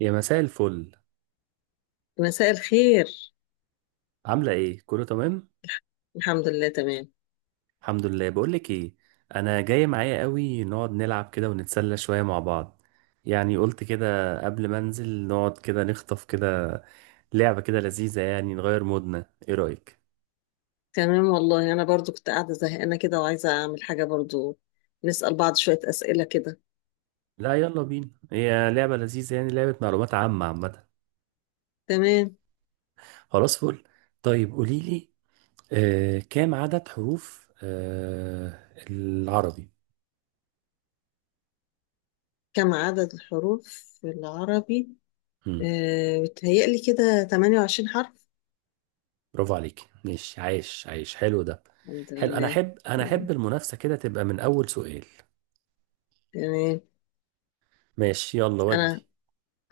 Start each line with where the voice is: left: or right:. right: يا مساء الفل.
left: مساء الخير.
right: عاملة ايه؟ كله تمام؟
left: الحمد لله تمام.
right: الحمد لله. بقولك ايه؟ انا جاي معايا قوي نقعد نلعب كده ونتسلى شوية مع بعض. يعني قلت كده قبل ما انزل نقعد كده نخطف كده لعبة كده لذيذة، يعني نغير مودنا. ايه رأيك؟
left: تمام والله، انا برضو كنت قاعده زهقانه كده وعايزه اعمل حاجه برضو. نسأل بعض شويه اسئله كده.
right: لا يلا بينا، هي لعبة لذيذة، يعني لعبة معلومات عامة عامة.
left: تمام.
right: خلاص فل. طيب قوليلي، كام عدد حروف العربي؟
left: كم عدد الحروف في العربي؟ بتهيألي كده 28 حرف.
right: برافو عليك. مش عايش، عايش حلو ده.
left: الحمد
right: حلو، انا
left: لله.
right: احب انا
left: مم.
right: احب المنافسة كده تبقى من اول سؤال.
left: تمام.
right: ماشي يلا
left: انا
right: ودي.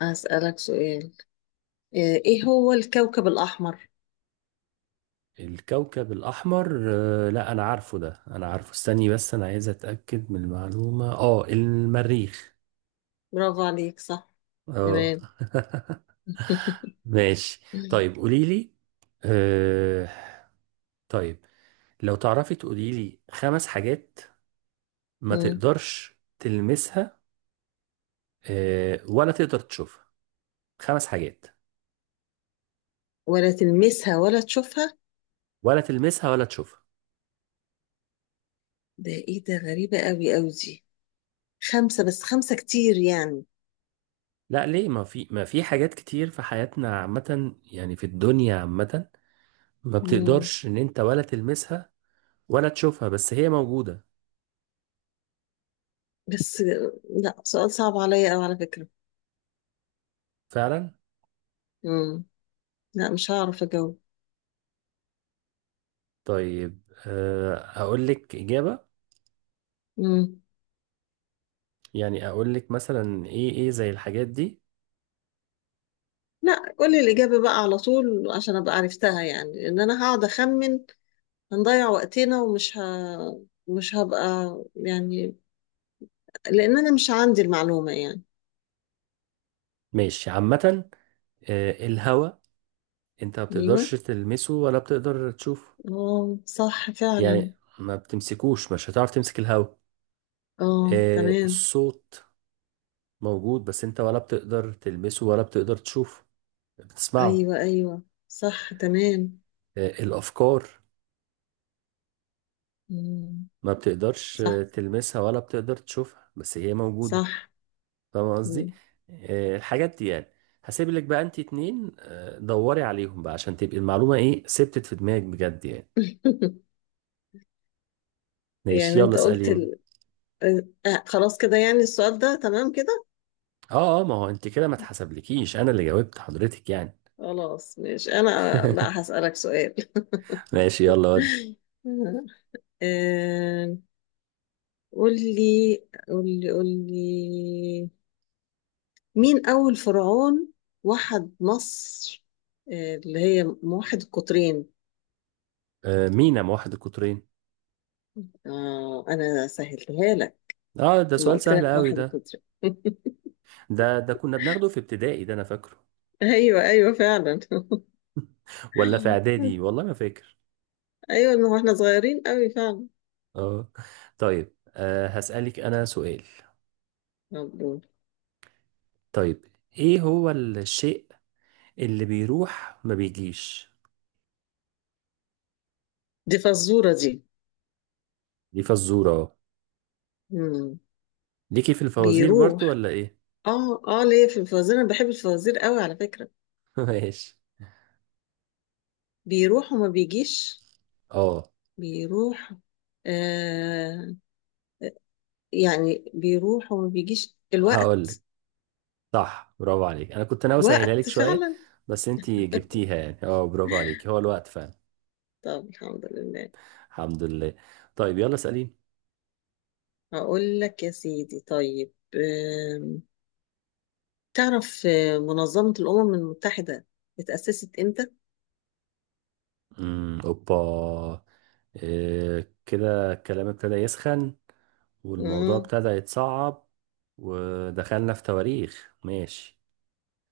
left: هسألك سؤال. آه ايه هو الكوكب الاحمر؟
right: الكوكب الاحمر. لا انا عارفه ده، انا عارفه، استني بس، انا عايز اتاكد من المعلومة، المريخ.
left: برافو عليك، صح.
right: اه.
left: تمام.
right: ماشي. طيب قولي لي، آه طيب لو تعرفي تقولي لي 5 حاجات ما
left: مم.
right: تقدرش تلمسها ولا تقدر تشوفها. 5 حاجات.
left: ولا تلمسها ولا تشوفها؟
right: ولا تلمسها ولا تشوفها.
left: ده ايه ده، غريبه قوي قوي دي. خمسة؟ بس خمسة كتير يعني.
right: لا ليه، ما في حاجات كتير في حياتنا عامة، يعني في الدنيا عامة، ما
left: مم.
right: بتقدرش ان انت ولا تلمسها ولا تشوفها بس هي موجودة.
left: بس لا، سؤال صعب عليا أوي على فكرة.
right: فعلا.
left: مم. لا، مش هعرف أجاوب.
right: طيب، اقول لك اجابة.
left: مم.
right: يعني اقول لك مثلا ايه زي الحاجات دي.
left: لا، قولي الإجابة بقى على طول، عشان أبقى عرفتها، يعني إن أنا هقعد أخمن هنضيع وقتنا، ومش ه... مش هبقى يعني، لأن أنا مش عندي المعلومة يعني.
right: ماشي عامة. الهواء. انت ما بتقدرش
left: أيوه،
right: تلمسه ولا بتقدر تشوفه.
left: أه صح فعلا.
right: يعني ما بتمسكوش، مش هتعرف تمسك الهواء.
left: أه تمام.
right: الصوت. موجود بس انت ولا بتقدر تلمسه ولا بتقدر تشوفه، بتسمعه.
left: أيوه أيوه، صح تمام.
right: الأفكار.
left: مم.
right: ما بتقدرش
left: صح
right: تلمسها ولا بتقدر تشوفها، بس هي موجودة.
left: صح.
right: فاهم قصدي؟
left: مم.
right: الحاجات دي يعني. هسيب لك بقى انت 2، دوري عليهم بقى عشان تبقي المعلومة ثبتت في دماغك بجد يعني. ماشي
left: يعني
right: يلا
left: انت قلت
right: اسألين.
left: ال... آه، آه، خلاص كده، يعني السؤال ده تمام كده.
right: اه ما هو انت كده ما اتحسبلكيش انا اللي جاوبت حضرتك يعني.
left: خلاص مش انا، بقى هسألك سؤال.
right: ماشي يلا ودي.
left: آه، قول لي قول لي، مين اول فرعون وحد مصر، اللي هي موحد القطرين؟
right: مينا موحد القطرين.
left: انا سهلتها لك
right: اه ده
left: لما
right: سؤال
left: قلت
right: سهل
left: لك
right: قوي
left: موحد
right: ده.
left: القطرين.
right: ده كنا بناخده في ابتدائي، ده انا فاكره،
left: ايوه ايوه فعلا.
right: ولا في اعدادي، والله ما فاكر.
left: ايوه، ما هو احنا صغيرين قوي فعلا.
right: اه. طيب، هسألك أنا سؤال.
left: مبروك.
right: طيب، إيه هو الشيء اللي بيروح ما بيجيش؟
left: دي فزورة دي.
right: دي فزورة اه.
left: مم.
right: ليكي في الفوازير برضو
left: بيروح؟
right: ولا إيه؟
left: اه اه، ليه في الفوازير، انا بحب الفوازير قوي على فكرة.
right: ماشي.
left: بيروح وما بيجيش،
right: اه،
left: بيروح، آه يعني بيروح وما بيجيش
right: هقولك
left: الوقت.
right: صح، برافو عليك. أنا كنت ناوي أسهلها لك
left: الوقت
right: شوية،
left: فعلا.
right: بس أنتي جبتيها يعني، اه برافو عليك. هو الوقت فعلا.
left: طب الحمد لله.
right: الحمد لله. طيب يلا اسأليني.
left: هقول لك يا سيدي، طيب. تعرف منظمة الأمم المتحدة اتأسست امتى؟
right: امم، اوبا، إيه كده، الكلام ابتدى يسخن والموضوع
left: مم.
right: ابتدى يتصعب، ودخلنا في تواريخ. ماشي.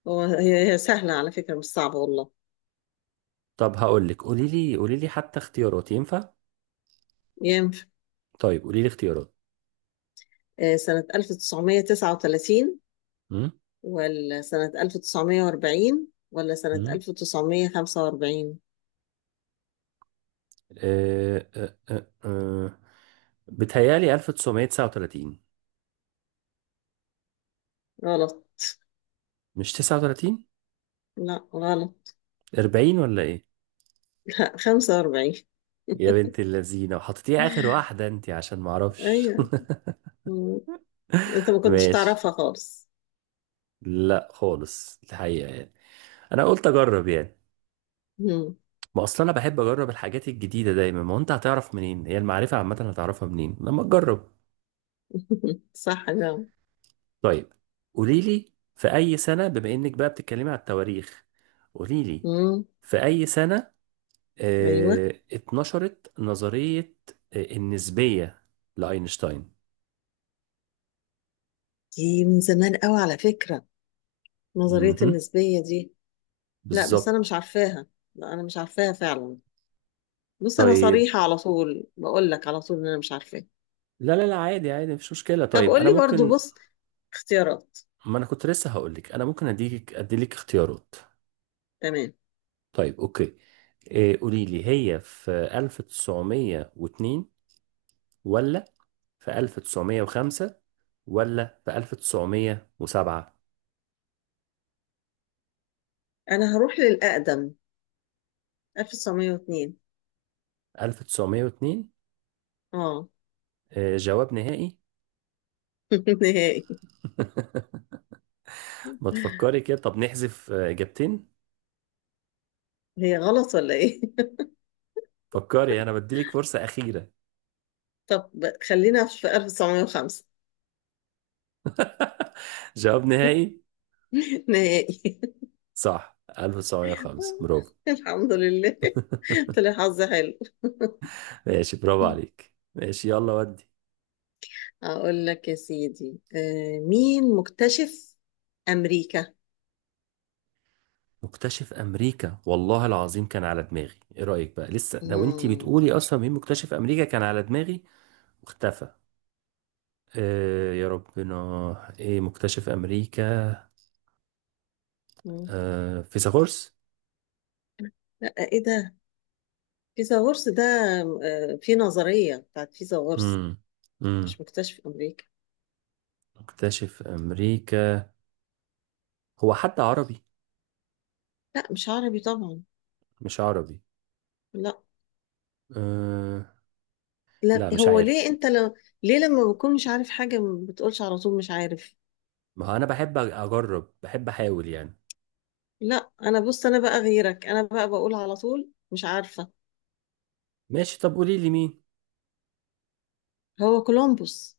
left: هو هي سهلة على فكرة، مش صعبة والله.
right: طب هقول لك، قولي لي قولي لي حتى اختيارات ينفع؟
left: ينفع.
right: طيب قولي لي اختيارات.
left: سنة 1939
right: امم
left: ولا سنة 1940 ولا سنة
right: امم
left: 1945؟
right: أه أه أه أه. بتهيالي 1939.
left: غلط.
right: مش 39؟
left: لا غلط.
right: 40 ولا ايه؟
left: 45.
right: يا بنت اللذينه، وحطيتيها اخر واحده انت عشان ما اعرفش.
left: ايوه. مم. انت ما كنتش
right: ماشي.
left: تعرفها خالص.
right: لا خالص الحقيقه يعني، انا قلت اجرب يعني.
left: مم.
right: ما اصل انا بحب اجرب الحاجات الجديده دايما. ما هو انت هتعرف منين؟ هي المعرفه عامه هتعرفها منين لما تجرب؟
left: صح جدا.
right: طيب قولي لي، في اي سنه، بما انك بقى بتتكلمي على التواريخ، قولي لي
left: مم.
right: في اي سنه
left: ايوه.
right: اتنشرت نظريه النسبيه لاينشتاين؟
left: دي من زمان قوي على فكرة، نظرية
right: مهم.
left: النسبية دي. لا بس انا مش
right: بالظبط.
left: عارفاها. لا انا مش عارفاها فعلا. بص، انا
right: طيب.
left: صريحة على طول، بقول لك على طول ان انا مش عارفاها.
right: لا لا لا، عادي عادي، مفيش مشكله.
left: طب
right: طيب
left: قول
right: انا
left: لي برضو،
right: ممكن،
left: بص، اختيارات.
right: ما انا كنت لسه هقول لك انا ممكن اديلك اختيارات.
left: تمام.
right: طيب اوكي. إيه، قولي لي هي في 1902 ولا في 1905 ولا في 1907؟
left: انا هروح للأقدم، 1902.
right: 1902؟
left: اه.
right: جواب نهائي؟
left: نهائي.
right: ما تفكري كده، طب نحذف إجابتين.
left: هي غلط ولا ايه؟
right: فكري، أنا بديلك فرصة أخيرة.
left: طب خلينا في 1905.
right: جواب نهائي؟
left: نهائي.
right: صح، 1905 برافو.
left: الحمد لله. طلع حظ حلو.
right: ماشي، برافو عليك. ماشي يلا ودي.
left: اقول لك يا سيدي، مين مكتشف امريكا؟
right: مكتشف امريكا، والله العظيم كان على دماغي. ايه رايك بقى لسه، لو انت
left: مم.
right: بتقولي اصلا مين مكتشف امريكا، كان على دماغي، اختفى. آه يا ربنا. ايه مكتشف امريكا؟
left: مم.
right: آه، فيثاغورس.
left: لا ايه ده، فيثاغورس ده، في نظرية بتاعت فيثاغورس.
right: امم امم
left: مش مكتشف امريكا.
right: مكتشف امريكا، هو حتى عربي؟
left: لا مش عربي طبعا.
right: مش عربي؟
left: لا.
right: آه. لا مش
left: هو ليه،
right: عارف.
left: انت لو، ليه لما بكون مش عارف حاجة ما بتقولش على طول مش عارف؟
right: ما هو انا بحب اجرب، بحب احاول يعني.
left: لا انا، بص، انا بقى غيرك، انا بقى بقول على طول مش عارفة.
right: ماشي، طب قولي لي مين.
left: هو كولومبوس،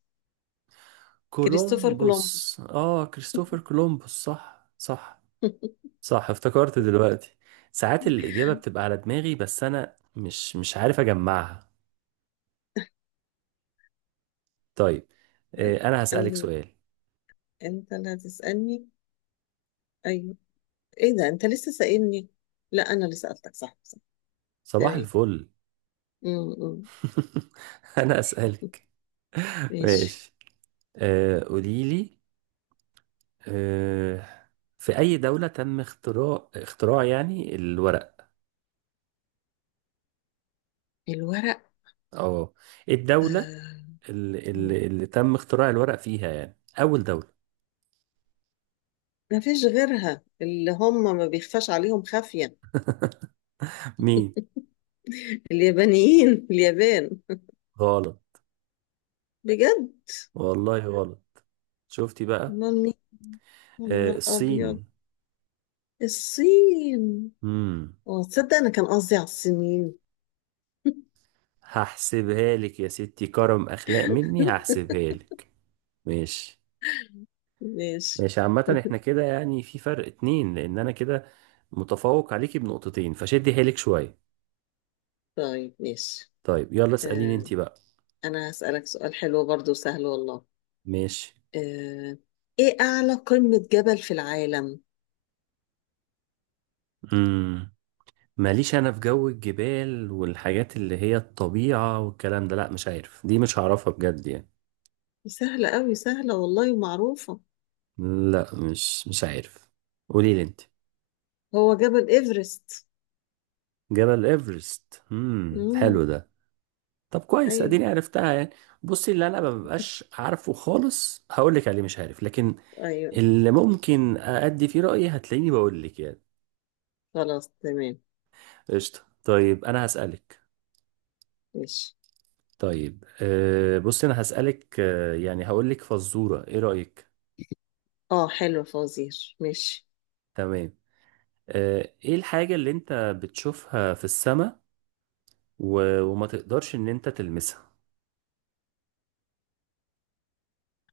left: كريستوفر
right: كولومبوس،
left: كولومبوس.
right: اه كريستوفر كولومبوس. صح صح. صح، افتكرت دلوقتي. ساعات الاجابة بتبقى على دماغي بس انا مش عارف اجمعها. طيب،
left: طيب،
right: انا هسألك
left: انا،
right: سؤال.
left: انت اللي هتسألني؟ ايوه. ايه ده انت لسه سائلني؟ لا انا اللي سألتك، صح صح.
right: صباح
left: تمام.
right: الفل.
left: م-
right: انا
left: م.
right: اسالك.
left: ماشي.
right: ماشي. قولي لي، آه في اي دوله تم اختراع يعني الورق؟
left: الورق.
right: اه، إيه الدوله
left: آه.
right: اللي,
left: م.
right: اللي, اللي تم اختراع الورق فيها يعني، اول دوله؟
left: ما فيش غيرها، اللي هم ما بيخفاش عليهم خافية.
right: مين؟
left: اليابانيين، اليابان.
right: غلط.
left: بجد؟
right: والله غلط. شفتي بقى.
left: مامي، يا نهار
right: آه،
left: أبيض.
right: الصين.
left: الصين.
right: امم.
left: اه، تصدق أنا كان قصدي على الصينيين.
right: هحسبها لك يا ستي، كرم اخلاق مني هحسبها لك. ماشي.
left: ماشي.
right: ماشي عامة، احنا كده يعني في فرق اتنين، لان انا كده متفوق عليكي بنقطتين، فشدي حيلك شوية.
left: طيب ماشي.
right: طيب يلا اسأليني
left: آه
right: انتي بقى.
left: أنا هسألك سؤال حلو برضو، سهل والله.
right: ماشي.
left: آه إيه أعلى قمة جبل في العالم؟
right: امم. ماليش انا في جو الجبال والحاجات اللي هي الطبيعة والكلام ده، لا مش عارف، دي مش هعرفها بجد يعني.
left: سهلة أوي، سهلة والله ومعروفة.
right: لا مش عارف. قولي لي انتي.
left: هو جبل إيفرست.
right: جبل ايفرست. امم، حلو
left: مم.
right: ده. طب كويس،
left: أيوه
right: اديني عرفتها يعني. بصي، اللي انا ما ببقاش عارفه خالص هقول لك عليه مش عارف، لكن
left: أيوه.
right: اللي ممكن أدي فيه رأيي هتلاقيني بقول لك يعني.
left: خلاص تمام.
right: قشطة طيب أنا هسألك.
left: ماشي.
right: طيب، بص أنا هسألك، يعني هقول لك فزورة، إيه رأيك؟
left: اه حلو، فوزير، ماشي.
right: تمام. إيه الحاجة اللي أنت بتشوفها في السماء و... وما تقدرش إن أنت تلمسها؟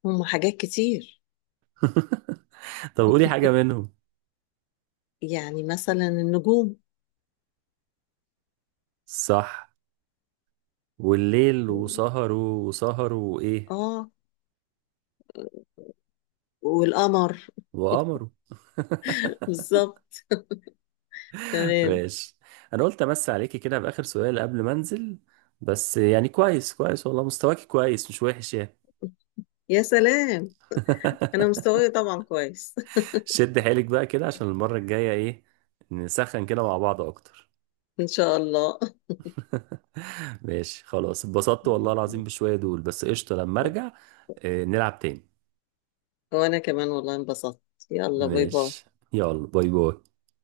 left: هما حاجات كتير.
right: طب قولي حاجة منهم.
left: يعني مثلا النجوم.
right: صح. والليل، وسهروا وسهروا وإيه؟
left: اه، والقمر.
right: وقمروا.
left: بالظبط. تمام.
right: ماشي. انا قلت امس عليكي كده باخر سؤال قبل ما انزل، بس يعني كويس كويس والله، مستواكي كويس مش وحش يعني.
left: يا سلام. انا مستواي طبعا كويس.
right: شد حيلك بقى كده عشان المرة الجاية ايه، نسخن كده مع بعض اكتر.
left: ان شاء الله.
right: ماشي خلاص، اتبسطت والله العظيم بشوية دول بس. قشطة لما ارجع نلعب تاني.
left: وانا كمان والله انبسطت. يلا باي باي.
right: ماشي يلا باي باي.